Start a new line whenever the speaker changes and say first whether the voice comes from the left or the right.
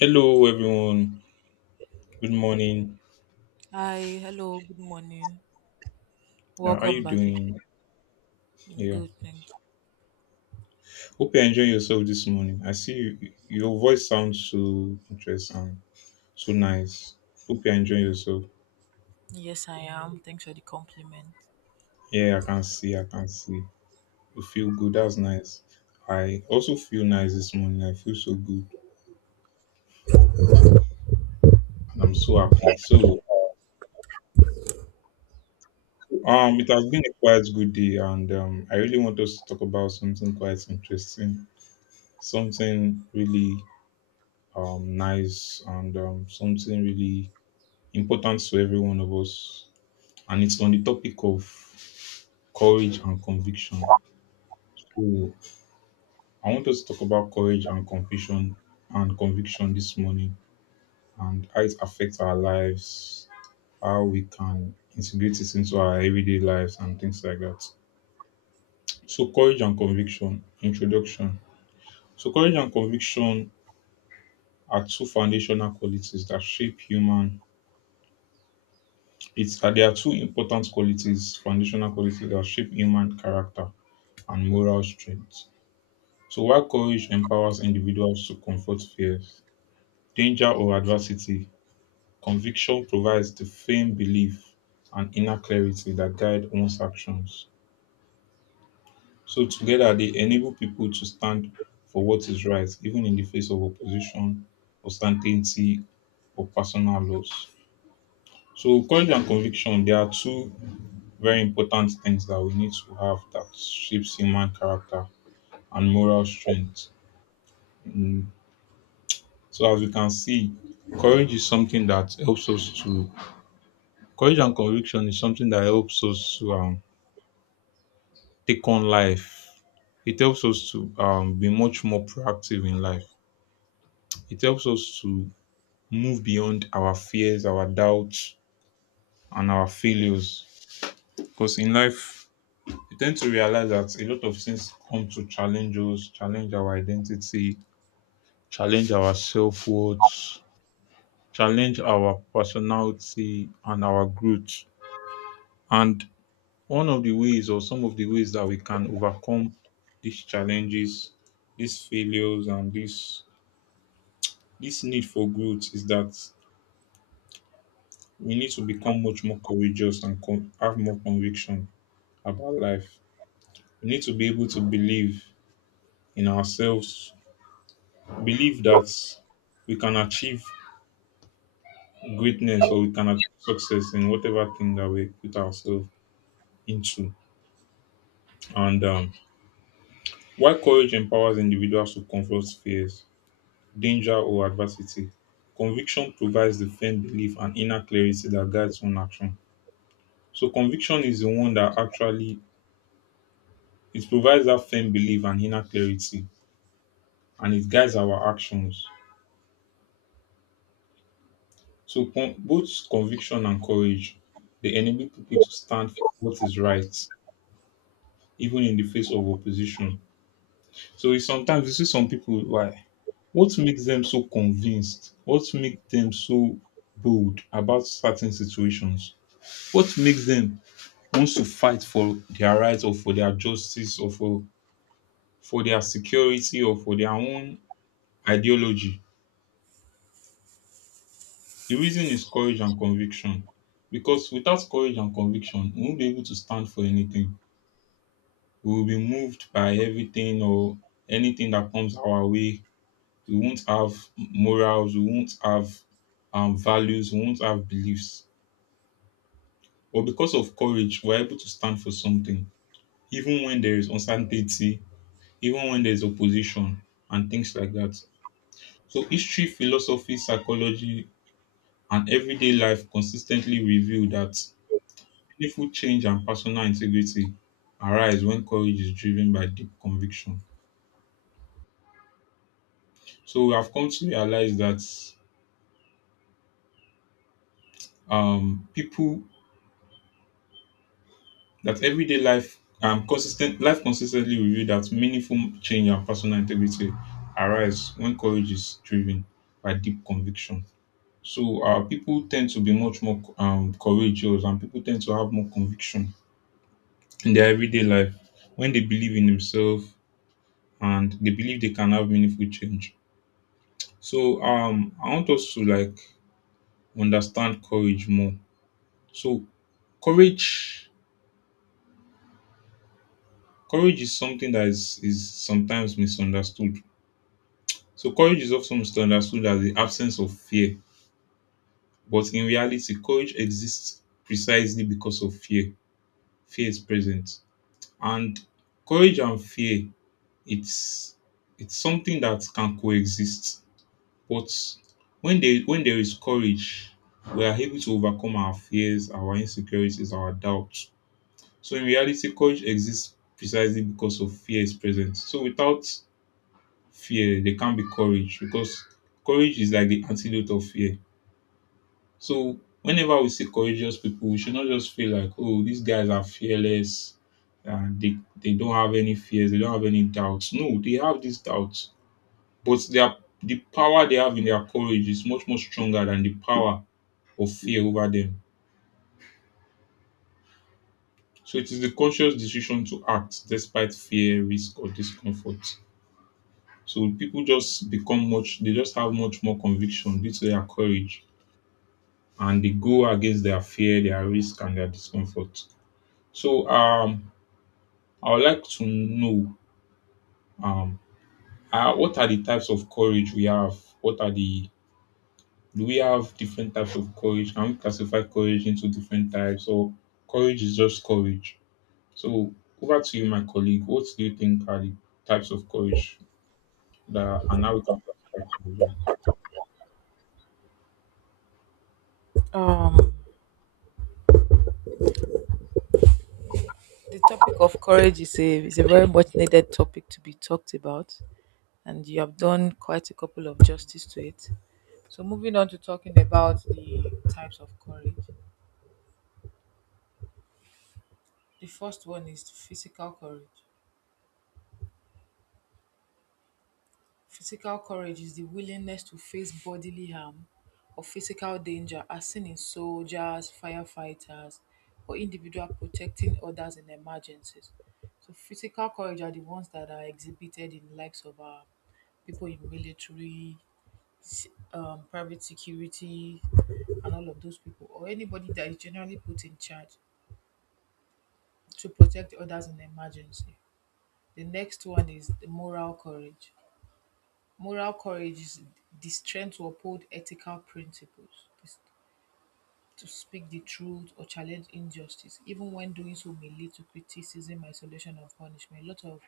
left: Hello, everyone. Good morning.
right: Hi, hello, good morning.
left: How are
right: Welcome
left: you
right: back.
left: doing? Yeah.
right: Good thing.
left: Hope you're enjoying yourself this morning. I see you, your voice sounds so interesting, so nice. Hope you're enjoying yourself.
right: Yes, I am. Thanks for the compliment.
left: Yeah, I can see. I can see. You feel good. That's nice. I also feel nice this morning. I feel so good, and I'm so happy. So, it has been a quite good day, and I really want us to talk about something quite interesting, something really nice, and something really important to every one of us. And it's on the topic of courage and conviction. So I want us to talk about courage and conviction this morning and how it affects our lives, how we can integrate it into our everyday lives and things like that. So courage and conviction, introduction. So courage and conviction are two foundational qualities that shape human. It's There are two important qualities, foundational qualities that shape human character. And moral strength. So while courage empowers individuals to confront fears, danger, or adversity, conviction provides the firm belief and inner clarity that guide one's actions. So together, they enable people to stand for what is right, even in the face of opposition, uncertainty, or personal loss. So courage and conviction, they are two very important things that we need to have that shapes human character and moral strength in. So as we can see, courage is something that helps us to courage and conviction is something that helps us to take on life. It helps us to be much more proactive in life. It helps us to move beyond our fears, our doubts, and our failures. Because in life, we tend to realize that a lot of things come to challenge us, challenge our identity, challenge our self worth, challenge our personality and our growth. And one of the ways or some of the ways that we can overcome these challenges, these failures and this need for growth is that we need to become much more courageous and have more conviction about life. We need to be able to believe in ourselves, believe that we can achieve greatness or we can achieve success in whatever thing that we put ourselves into. And Why courage empowers individuals to confront fears danger or adversity. Conviction provides the firm belief and inner clarity that guides one action. So conviction is the one that actually it provides that firm belief and inner clarity and it guides our actions. So both conviction and courage they enable people to stand for what is right, even in the face of opposition. So it's sometimes you see some people why what makes them so convinced? What makes them so bold about certain situations? What makes them wants to fight for their rights or for their justice or for their security or for their own ideology. The reason is courage and conviction. Because without courage and conviction, we won't be able to stand for anything. We will be moved by everything or anything that comes our way. We won't have morals, we won't have values, we won't have beliefs. But because of courage, we're able to stand for something. Even when there is uncertainty, even when there's opposition and things like that. So history, philosophy, psychology, and everyday life consistently reveal that meaningful change and personal integrity arise when courage is driven by deep conviction. So we have come to realize that people that everyday life consistently reveal that meaningful change and personal integrity arise when courage is driven by deep conviction. So people tend to be much more courageous and people tend to have more conviction in their everyday life when they believe in themselves and they believe they can have meaningful change. So I want us to like understand courage more. So courage, courage is something that is sometimes misunderstood. So courage is often misunderstood as the absence of fear, but in reality, courage exists precisely because of fear. Fear is present. And courage and fear, it's it's something that can coexist. But when there is courage, we are able to overcome our fears, our insecurities, our doubts. So in reality, courage exists precisely because of fear is present. So without fear, there can't be courage because courage is like the antidote of fear. So whenever we see courageous people, we should not just feel like, oh, these guys are fearless and they don't have any fears, they don't have any doubts. No, they have these doubts. But the power they have in their courage is much more stronger than the power of fear over them. So it is the conscious decision to act despite fear, risk, or discomfort. So people just become much they just have much more conviction due to their courage and they go against their fear, their risk and their discomfort. So I would like to know um what are the types of courage we have? What are the Do we have different types of courage? Can we classify courage into different types or courage is just courage? So over to you, my colleague. What do you think are the types of courage that And how we can classify courage? Yeah?
right: Um, the topic of courage is a very much needed topic to be talked about, and you have done quite a couple of justice to it. So, moving on to talking about the types of courage. The first one is physical courage. Physical courage is the willingness to face bodily harm or physical danger as seen in soldiers, firefighters, or individual protecting others in emergencies. So physical courage are the ones that are exhibited in likes of people in military, s- private security, and all of those people, or anybody that is generally put in charge to protect others in emergency. The next one is the moral courage. Moral courage is the strength to uphold ethical principles, is to speak the truth or challenge injustice, even when doing so may lead to criticism, isolation, or punishment. A lot of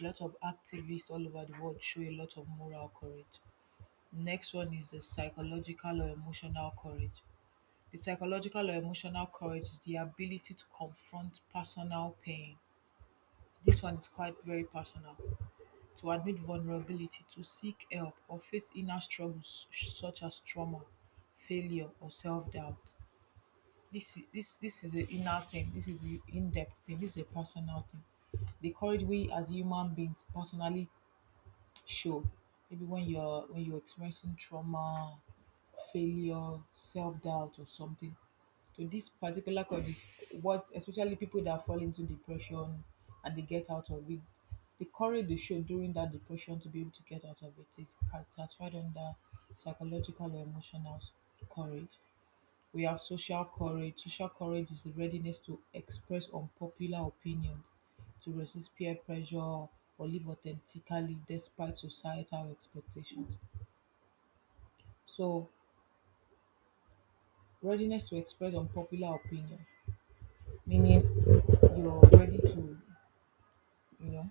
right: a lot of activists all over the world show a lot of moral courage. Next one is the psychological or emotional courage. The psychological or emotional courage is the ability to confront personal pain. This one is quite very personal, to admit vulnerability, to seek help, or face inner struggles such as trauma, failure, or self doubt. This is an inner thing, this is an in depth thing, this is a personal thing. The courage we as human beings personally show. Maybe when you're experiencing trauma, failure, self doubt, or something. So this particular cause is what especially people that fall into depression and they get out of it. The courage they show during that depression to be able to get out of it is classified under psychological or emotional courage. We have social courage. Social courage is the readiness to express unpopular opinions, to resist peer pressure, or live authentically despite societal expectations. So, readiness to express unpopular opinion, meaning you're ready to, you know,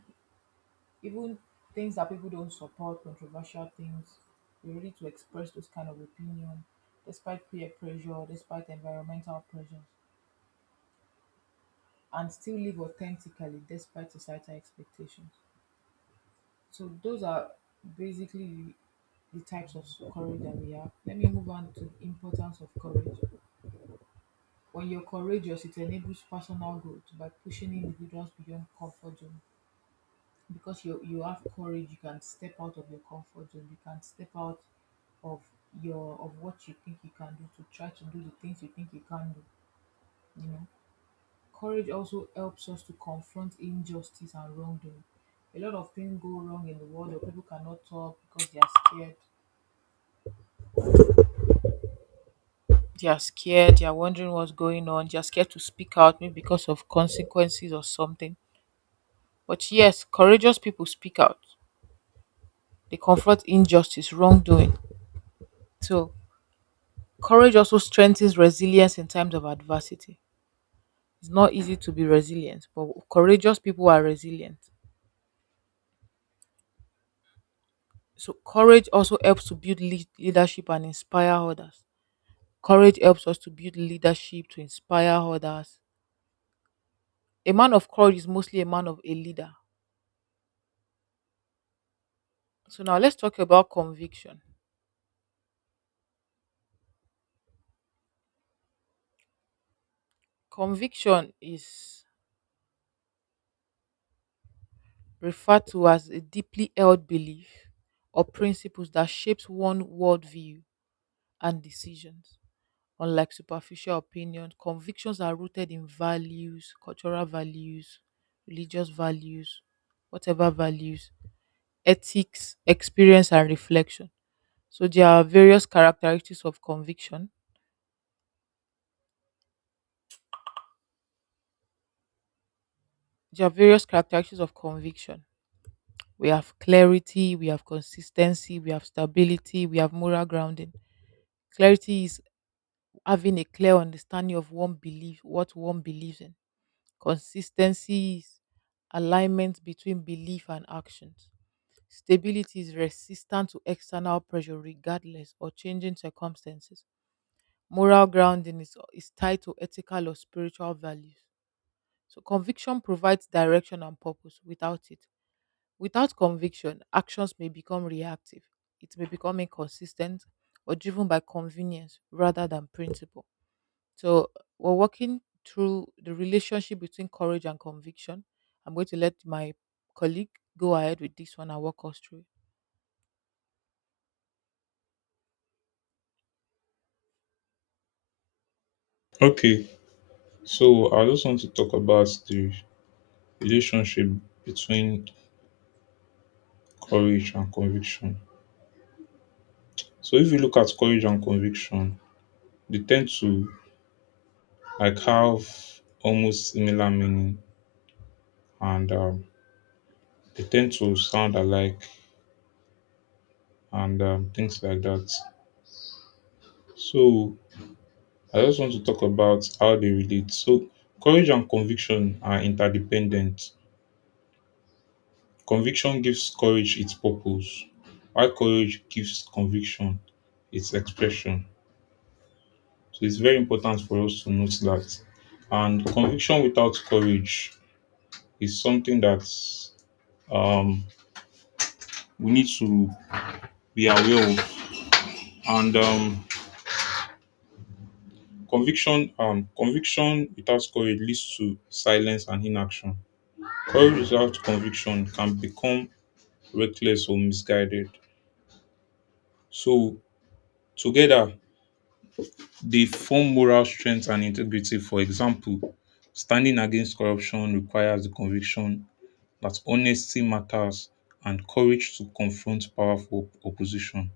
right: even things that people don't support, controversial things, you're ready to express those kind of opinion despite peer pressure, despite environmental pressures, and still live authentically despite societal expectations. So those are basically the types of courage that we have. Let me move on to the importance of courage. When you're courageous, it enables personal growth by pushing individuals beyond comfort zone. Because you have courage, you can step out of your comfort zone. You can step out of your of what you think you can do to try to do the things you think you can do. You know, courage also helps us to confront injustice and wrongdoing. A lot of things go wrong in the world, or people cannot talk because they are scared. They are scared. They are wondering what's going on. They are scared to speak out, maybe because of consequences or something. But yes, courageous people speak out. They confront injustice, wrongdoing. So courage also strengthens resilience in times of adversity. It's not easy to be resilient, but courageous people are resilient. So courage also helps to build leadership and inspire others. Courage helps us to build leadership to inspire others. A man of courage is mostly a man of a leader. So now let's talk about conviction. Conviction is referred to as a deeply held belief or principles that shapes one worldview and decisions. Unlike superficial opinions, convictions are rooted in values, cultural values, religious values, whatever values, ethics, experience, and reflection. So there are various characteristics of conviction. There are various characteristics of conviction. We have clarity, we have consistency, we have stability, we have moral grounding. Clarity is having a clear understanding of one belief, what one believes in. Consistency is alignment between belief and actions. Stability is resistant to external pressure, regardless or changing circumstances. Moral grounding is tied to ethical or spiritual values. So, conviction provides direction and purpose. Without it, without conviction, actions may become reactive. It may become inconsistent or driven by convenience rather than principle. So we're working through the relationship between courage and conviction. I'm going to let my colleague go ahead with this one and walk us through.
left: Okay, so I just want to talk about the relationship between courage and conviction. So if you look at courage and conviction, they tend to I have almost similar meaning and they tend to sound alike and things like that. So I just want to talk about how they relate. So courage and conviction are interdependent. Conviction gives courage its purpose, while courage gives conviction its expression. So it's very important for us to note that. And conviction without courage is something that um, we need to be aware of and conviction without courage leads to silence and inaction. Courage without conviction can become reckless or misguided. So together they form moral strength and integrity. For example, standing against corruption requires the conviction that honesty matters and courage to confront powerful opposition.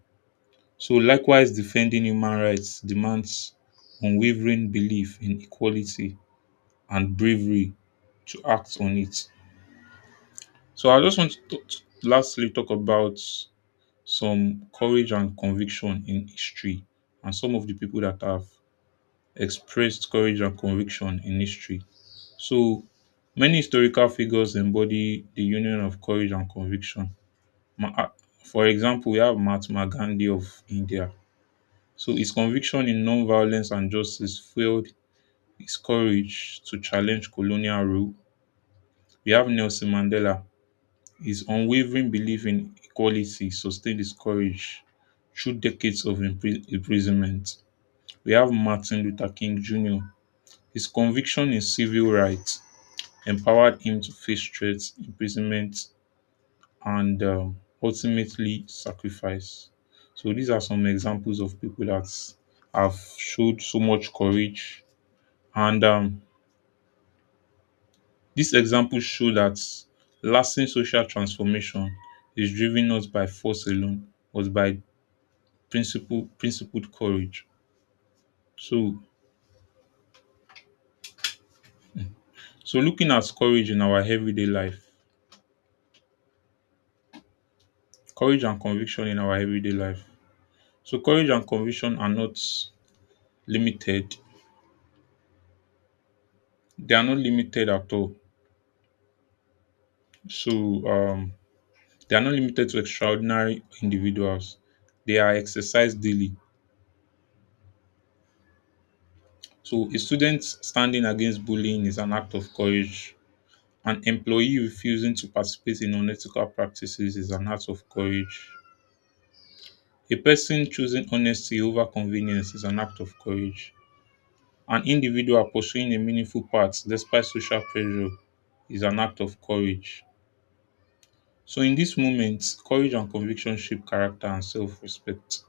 left: So likewise defending human rights demands unwavering belief in equality and bravery to act on it. So I just want to, lastly talk about some courage and conviction in history and some of the people that have expressed courage and conviction in history. So many historical figures embody the union of courage and conviction. Ma- ah, For example, we have Mahatma Gandhi of India. So his conviction in non-violence and justice fueled his courage to challenge colonial rule. We have Nelson Mandela. His unwavering belief in equality sustained his courage through decades of imprisonment. We have Martin Luther King Jr. His conviction in civil rights empowered him to face threats, imprisonment, and ultimately sacrifice. So, these are some examples of people that have showed so much courage. And These examples show that lasting social transformation is driven not by force alone, but by principled courage. So looking at courage and conviction in our everyday life. So courage and conviction are not limited. They are not limited at all. So um, they are not limited to extraordinary individuals. They are exercised daily. So a student standing against bullying is an act of courage. An employee refusing to participate in unethical practices is an act of courage. A person choosing honesty over convenience is an act of courage. An individual pursuing a meaningful path despite social pressure is an act of courage. So, in this moment, courage and conviction shape character and self respect.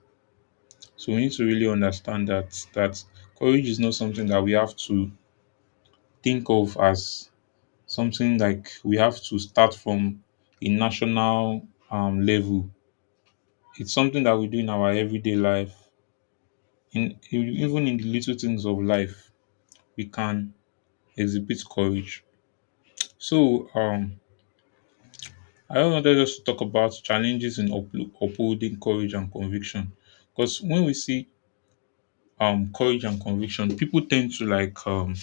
left: So, we need to really understand that courage is not something that we have to think of as something like we have to start from a national level. It's something that we do in our everyday life, in even in the little things of life we can exhibit courage. So, I wanted us to talk about challenges in upholding courage and conviction, because when we see courage and conviction,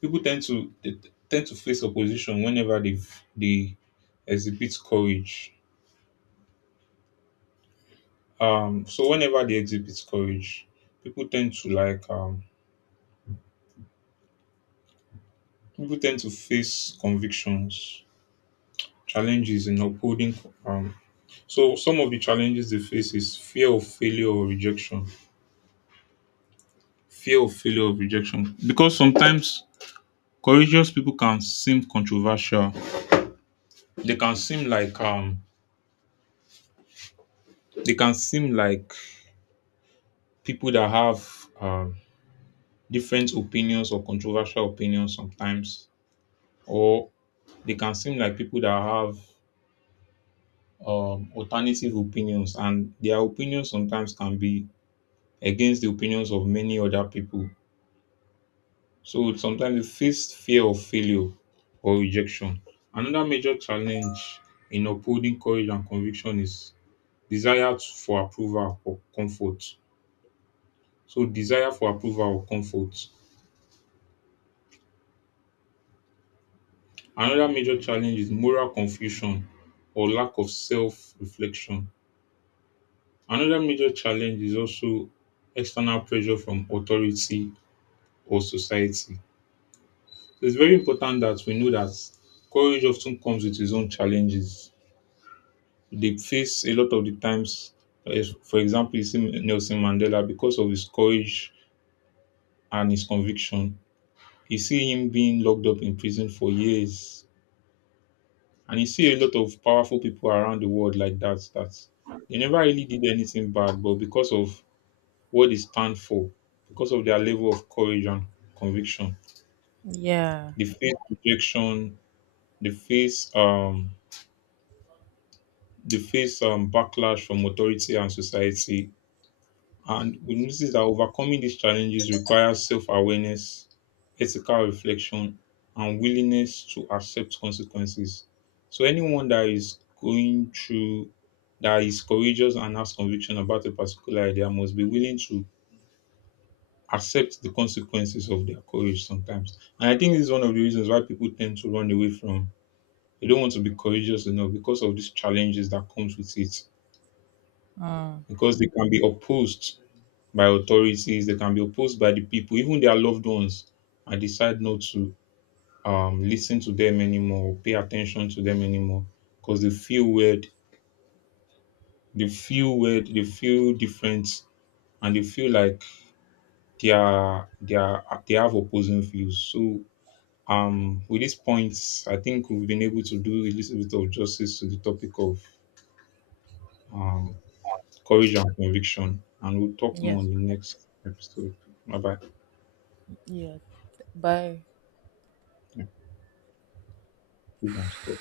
left: people tend to they tend to face opposition whenever they exhibit courage. So whenever they exhibit courage, people tend to like um people tend to face convictions, challenges in upholding um So some of the challenges they face is fear of failure or rejection. Fear of failure or rejection. Because sometimes courageous people can seem controversial. They can seem like they can seem like people that have um different opinions or controversial opinions sometimes. Or they can seem like people that have alternative opinions and their opinions sometimes can be against the opinions of many other people. So sometimes they face fear of failure or rejection. Another major challenge in upholding courage and conviction is for approval or comfort. So desire for approval or comfort. Another major challenge is moral confusion or lack of self-reflection. Another major challenge is also external pressure from authority or society. So it's very important that we know that courage often comes with its own challenges they face a lot of the times. As for example, you see Nelson Mandela because of his courage and his conviction. You see him being locked up in prison for years, and you see a lot of powerful people around the world like that. That they never really did anything bad, but because of what they stand for, because of their level of courage and conviction,
right: Yeah.
left: they face rejection, they face um, they face backlash from authority and society. And we notice that overcoming these challenges requires self awareness, ethical reflection, and willingness to accept consequences. So, anyone that is going through that is courageous and has conviction about a particular idea must be willing to accept the consequences of their courage sometimes. And I think this is one of the reasons why people tend to run away from they don't want to be courageous enough because of these challenges that comes with it.
right: Mm.
left: Because they can be opposed by authorities, they can be opposed by the people, even their loved ones, and decide not to listen to them anymore, or pay attention to them anymore, because they feel weird, they feel different, and they feel like they have opposing views. So with these points, I think we've been able to do a little bit of justice to the topic of um, courage and conviction, and we'll talk more on
right: Yes.
left: the next episode. Bye bye.
right: Yeah. Bye.
left: Yeah, we can stop.